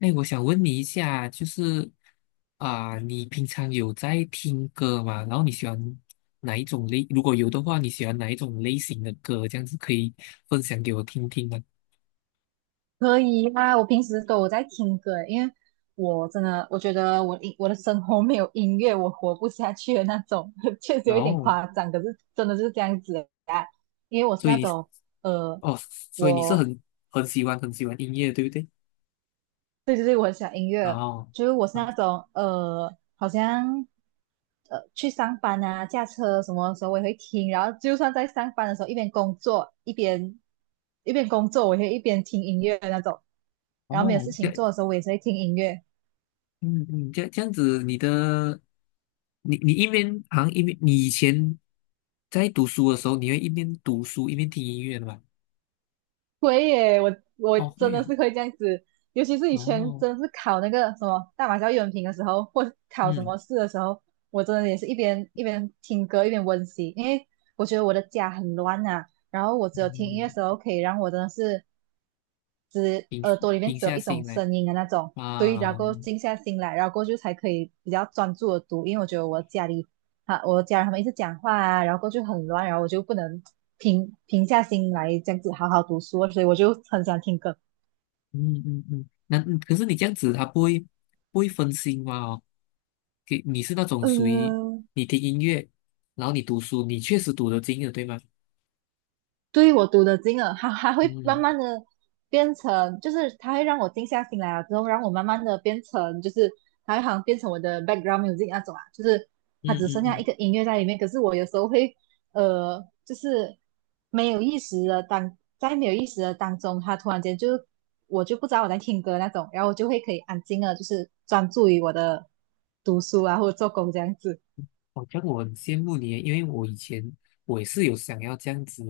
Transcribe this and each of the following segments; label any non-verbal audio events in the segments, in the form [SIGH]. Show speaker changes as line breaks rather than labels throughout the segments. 哎，我想问你一下，就是你平常有在听歌吗？然后你喜欢哪一种类？如果有的话，你喜欢哪一种类型的歌？这样子可以分享给我听听吗？
可以啊，我平时都有在听歌，因为我真的我觉得我音我的生活没有音乐我活不下去的那种，[LAUGHS] 确实
然
有一点
后，
夸张，可是真的就是这样子啊。因为我是
所
那
以
种呃，
哦，所以你是
我
很喜欢很喜欢音乐，对不对？
对对对，我很喜欢音乐，
哦。
就是我是
啊。
那种好像去上班啊、驾车什么的时候我也会听，然后就算在上班的时候一边工作，我也会一边听音乐的那种。然后没有
哦，
事
这
情
样。
做的时候，我也是会听音乐。
嗯嗯，这样子，你的你你一边好像一边你以前在读书的时候，你会一边读书一边听音乐的吧？
会耶，我
哦，
真
会
的
啊。
是会这样子，尤其是以前
哦。
真的是考那个什么大马教育文凭的时候，或是考什么
嗯。
试的时候，我真的也是一边听歌一边温习，因为我觉得我的家很乱呐，然后我只有听音乐
嗯，
的时候可以让我真的是
平
耳朵里面
平
只有
下
一种
心来
声音的那种，对，然后
啊。
过后静下心来，然后过后就才可以比较专注的读，因为我觉得我家里啊，我家人他们一直讲话啊，然后过后就很乱，然后我就不能。平下心来这样子好好读书啊，所以我就很喜欢听歌。
嗯嗯嗯，那嗯可是你这样子，他不会分心吗？哦，给你是那种属于
嗯，
你听音乐，然后你读书，你确实读得进的，对吗？
对，我读的进了，它还会慢
嗯
慢的变成，就是它会让我静下心来了之后，让我慢慢的变成，就是它会好像变成我的 background music 那种啊，就是
嗯
它只
嗯
剩下一
嗯。
个音乐在里面。可是我有时候会，就是没有意识的当在没有意识的当中，它突然间就我就不知道我在听歌那种，然后我就会可以安静的，就是专注于我的读书啊或者做工这样子。
好像我很羡慕你耶，因为我以前我也是有想要这样子，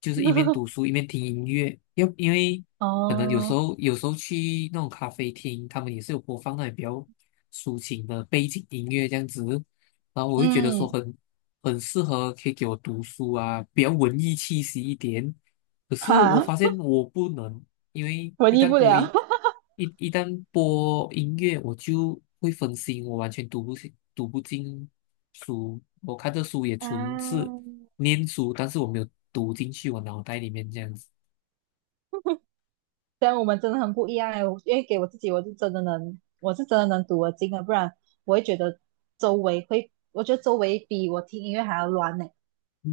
就是一边读书
[LAUGHS]
一边听音乐，要因为可能有时
哦，
候有时候去那种咖啡厅，他们也是有播放那种比较抒情的背景音乐这样子，然后我会觉得说
嗯，
很很适合可以给我读书啊，比较文艺气息一点。可是我
哈，
发现我不能，因为
[LAUGHS] 文
一
艺
旦
不
播音，
了。[LAUGHS]
一旦播音乐，我就会分心，我完全读不进书。我看的书也纯是
啊，
念书，但是我没有读进去我脑袋里面这样子。
虽然我们真的很不一样哎，我因为给我自己，我是真的能读得进的，不然我会觉得周围会，我觉得周围比我听音乐还要乱呢，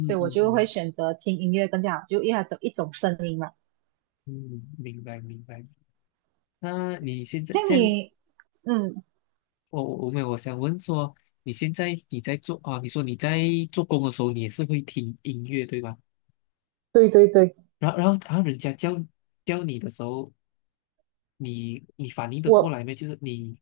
所以我就会选择听音乐更加好，就因为它只有一种声音嘛。
嗯嗯明白明白。那你现在
像
现在
你，嗯，
我我没有，我想问说，你现在你在做啊？你说你在做工的时候，你也是会听音乐对吧？
对对对，
然后人家叫你的时候，你你反应得过来
我
没？就是你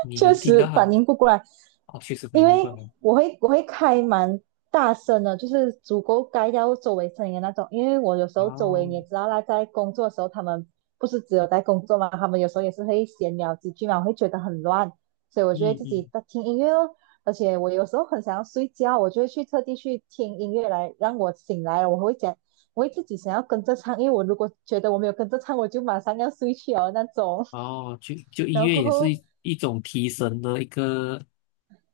你
确
能听到
实
他
反
们。
应不过来，
哦，确实没
因
有
为
办然。
我会开蛮大声的，就是足够盖掉周围声音的那种。因为我有时候周围你
哦。
也知道啦，在工作的时候，他们不是只有在工作嘛，他们有时候也是会闲聊几句嘛，我会觉得很乱，所以我就会
嗯
自己
嗯。
在听音乐哦。而且我有时候很想要睡觉，我就会去特地去听音乐来让我醒来了。我会讲，我会自己想要跟着唱，因为我如果觉得我没有跟着唱，我就马上要睡去哦那种。
哦，就就
[LAUGHS]
音
然后
乐
过
也是
后
一种提神的一个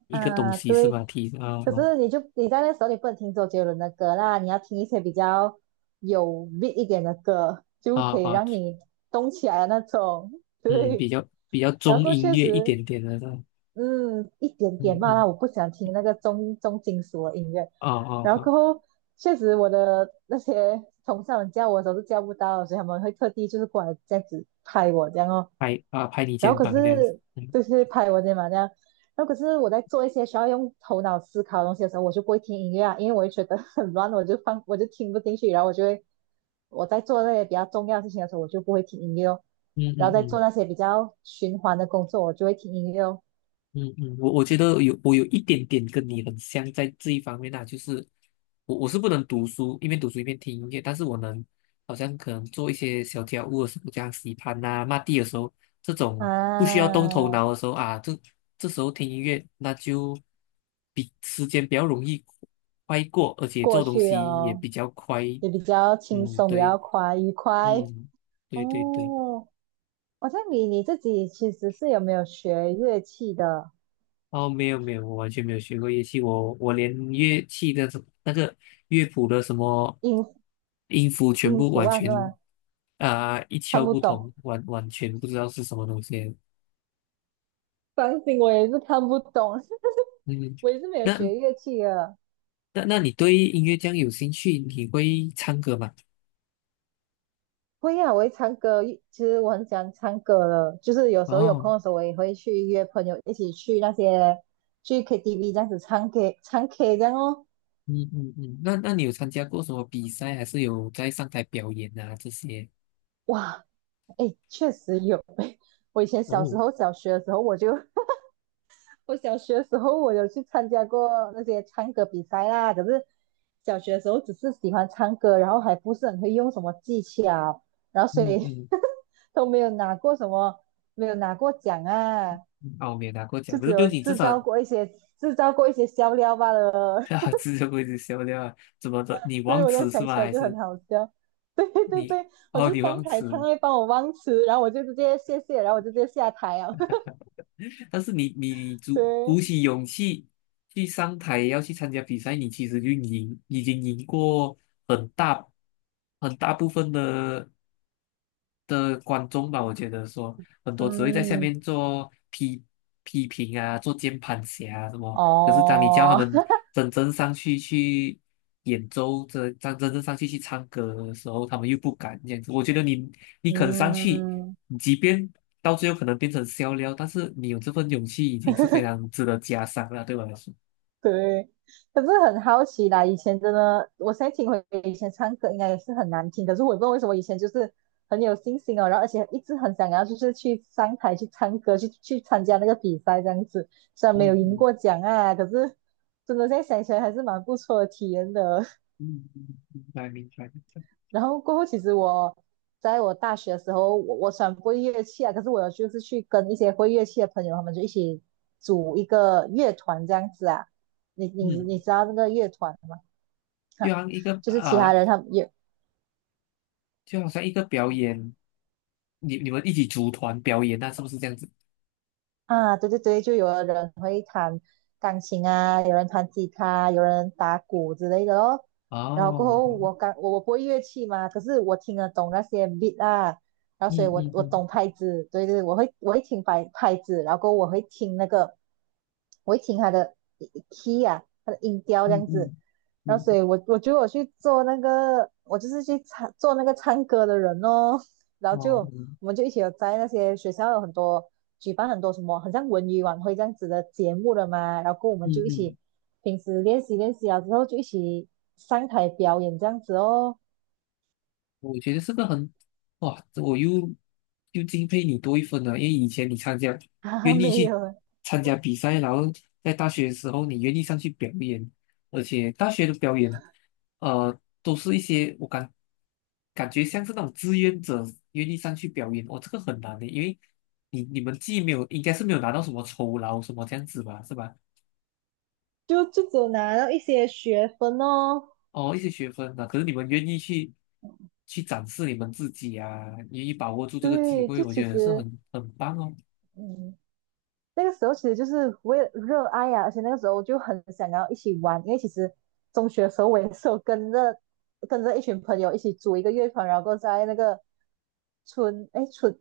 一个东
啊，
西是吧？
对，
提
可是你在那时候你不能听周杰伦的歌啦，你要听一些比较有 beat 一点的歌，就
啊
可以
啊，
让你动起来的那种。
嗯，比
对，
较比较
然
中
后
音
确
乐一
实，
点点的那种。
嗯，一点
嗯
点嘛
嗯，
啦，我不想听那个重金属的音乐。
哦哦
然后过
好。
后，确实我的那些同事们叫我的时候是叫不到的，所以他们会特地就是过来这样子拍我这样哦。
拍啊拍你
然后
肩
可
膀这样子。
是
嗯
就是拍文件嘛这样，然后可是我在做一些需要用头脑思考的东西的时候，我就不会听音乐啊，因为我会觉得很乱，我就听不进去，然后我就会我在做那些比较重要的事情的时候，我就不会听音乐哦，
嗯
然
嗯
后在做
嗯。
那些比较循环的工作，我就会听音乐哦。
嗯嗯，我我觉得有我有一点点跟你很像，在这一方面啊，就是我我是不能读书，一边读书一边听音乐，但是我能好像可能做一些小家务的时候，这样洗盘呐、抹地的时候，这种不需要动头
啊，
脑的时候啊，这这时候听音乐，那就比时间比较容易快过，而且
过
做东
去
西也
哦，
比较快。
也比较轻
嗯，
松，比
对。
较快愉快
嗯，对对对。
哦。好像你你自己其实是有没有学乐器的
哦，没有没有，我完全没有学过乐器，我我连乐器的什那个乐谱的什么
音
音符全
音
部
符
完
啊，是
全
吗？
一
看
窍
不
不通，
懂。
完完全不知道是什么东西。
钢琴我也是看不懂，
嗯，
[LAUGHS] 我也是没有
那
学乐器的。
那你对音乐这样有兴趣，你会唱歌吗？
会啊，我会唱歌，其实我很喜欢唱歌的，就是有时候有
哦。
空的时候，我也会去约朋友一起去那些去 KTV 这样子唱 K 这样哦。
嗯嗯嗯，那那你有参加过什么比赛，还是有在上台表演啊这些？
哇，哎，确实有。[LAUGHS] 我以前小时
哦。
候小学的时候，我小学的时候我有去参加过那些唱歌比赛啦，可是小学的时候只是喜欢唱歌，然后还不是很会用什么技巧，然后所
嗯
以
嗯，
[LAUGHS] 都没有拿过什么，没有拿过奖啊，
嗯哦，没有拿过
就
奖，可
只
是对
有
你至
制
少
造
[LAUGHS]
过一些制造过一些笑料罢了。
啊，
[LAUGHS]
只是会是笑料啊，怎么的？你
所以
忘
我在
词是
想
吗？
起来
还
就
是？
很好笑。[LAUGHS] 对对
你
对，我
哦，
就
你
上
忘
台
词
唱
了，
会帮我忘词，然后我就直接谢谢，然后我就直接下台啊。[LAUGHS]
但是你鼓鼓
对，
起勇气去上台要去参加比赛，你其实就赢，已经赢过很大很大部分的的观众吧，我觉得说很多只会在下
嗯，
面做批批评啊，做键盘侠啊什么。可是当你叫他
哦，
们真正上去去演奏，真真正上去去唱歌的时候，他们又不敢这样子。我觉得你你
[LAUGHS]
肯上去，
嗯。
即便到最后可能变成笑料，但是你有这份勇气，已经是非
[LAUGHS]
常值得嘉赏了，对我来说。
[LAUGHS] 对，可是很好奇啦，以前真的，我现在听回以前唱歌应该也是很难听，可是我也不知道为什么以前就是很有信心哦，然后而且一直很想要就是去上台去唱歌，去参加那个比赛这样子，虽然没有
嗯，
赢过奖啊，可是真的现在想起来还是蛮不错的体验的。
嗯明白明白明白。
[LAUGHS] 然后过后其实我在我大学的时候，我虽然不会乐器啊，可是我有就是去跟一些会乐器的朋友，他们就一起组一个乐团这样子啊，你
嗯，
你知道那个乐团吗？
就
哈，
像一个
就是其他人他们也
就好像一个表演，你你们一起组团表演，那是不是这样子？
啊，对对对，就有的人会弹钢琴啊，有人弹吉他，有人打鼓之类的咯。然后过
哦。
后我刚我我不会乐器嘛，可是我听得懂那些 beat 啊，然后所以
嗯
我我懂拍子，对对，我会听拍子，然后过后我会听那个，我会听他的 key 啊，他的音调这
嗯
样子。
嗯
然后所以我我觉得我去做那个，我就是去唱做那个唱歌的人哦。然
嗯，
后就
哦。
我们就一起有在那些学校有很多举办很多什么，很像文娱晚会这样子的节目了嘛，然后我们
嗯
就一
嗯。
起平时练习啊，之后就一起上台表演这样子哦。
我觉得这个很，哇，我又敬佩你多一分了，因为以前你参加，
[LAUGHS] 啊，
愿意
没
去
有，
参加比赛，然后在大学的时候你愿意上去表演，而且大学的表演，都是一些我感感觉像是那种志愿者愿意上去表演。哦，这个很难的，因为你你们既没有应该是没有拿到什么酬劳什么这样子吧，是吧？
就只有拿到一些学分哦。
哦，一些学分啊，可是你们愿意去去展示你们自己啊，愿意把握住这个机
对，
会，
就
我
其
觉得是
实，
很很棒哦。
嗯，那个时候其实就是为了热爱呀，而且那个时候就很想要一起玩，因为其实中学的时候我也是有跟着一群朋友一起组一个乐团，然后在那个春哎春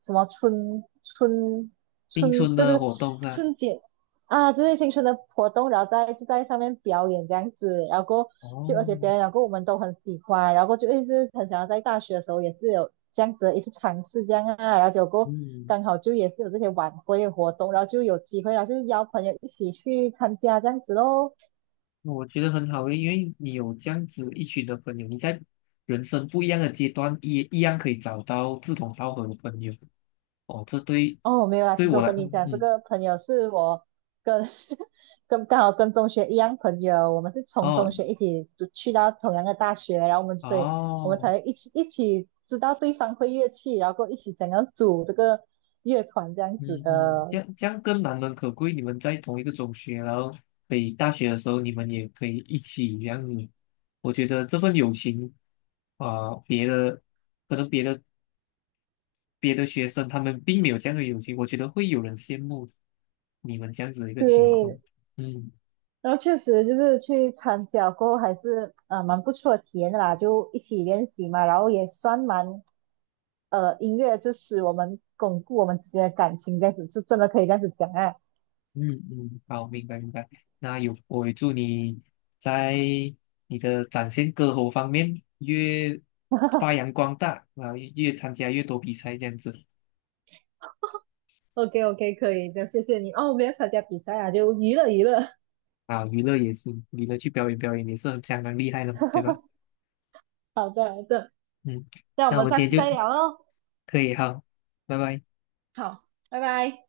什么春春
青
春
春
对
的
对
活动是吧？
春节啊，就是新春的活动，然后就在上面表演这样子，然后过就而
哦。
且表演，然后过我们都很喜欢，然后过就一直很想要在大学的时候也是有这样子的一次尝试这样啊，然后结果过
嗯，
刚好就也是有这些晚会的活动，然后就有机会，然后就邀朋友一起去参加这样子喽。
那我觉得很好诶，因为你有这样子一群的朋友，你在人生不一样的阶段也一样可以找到志同道合的朋友。哦，这对
哦，没有啦。
对
其实
我
我
来，
跟你
嗯，
讲，这
嗯
个朋友是跟 [LAUGHS] 跟跟中学一样朋友，我们是从中
哦
学一起读去到同样的大学，然后我们所以我们
哦。
才一起知道对方会乐器，然后过后一起想要组这个乐团这样子
嗯嗯，这
的。
样这样更难能可贵。你们在同一个中学，然后可以大学的时候，你们也可以一起这样子。我觉得这份友情别的可能别的学生他们并没有这样的友情，我觉得会有人羡慕你们这样子的一个情况。
对，
嗯
然后确实就是去参加过后还是呃蛮不错的体验的啦，就一起练习嘛，然后也算蛮呃音乐就使我们巩固我们之间的感情，这样子就真的可以这样子讲啊。
嗯嗯，好，明白明白。那有，我也祝你在你的展现歌喉方面越发扬光大，然后越参加越多比赛这样子。
OK OK，可以的，谢谢你哦。我没有参加比赛啊，就娱乐娱乐。
啊，娱乐也是，娱乐去表演表演也是很相当厉害的嘛，对吧？
[LAUGHS] 好的好的，
嗯，
那我
那我
们
们
下
今
次
天
再
就
聊喽。
可以好，拜拜。
好，拜拜。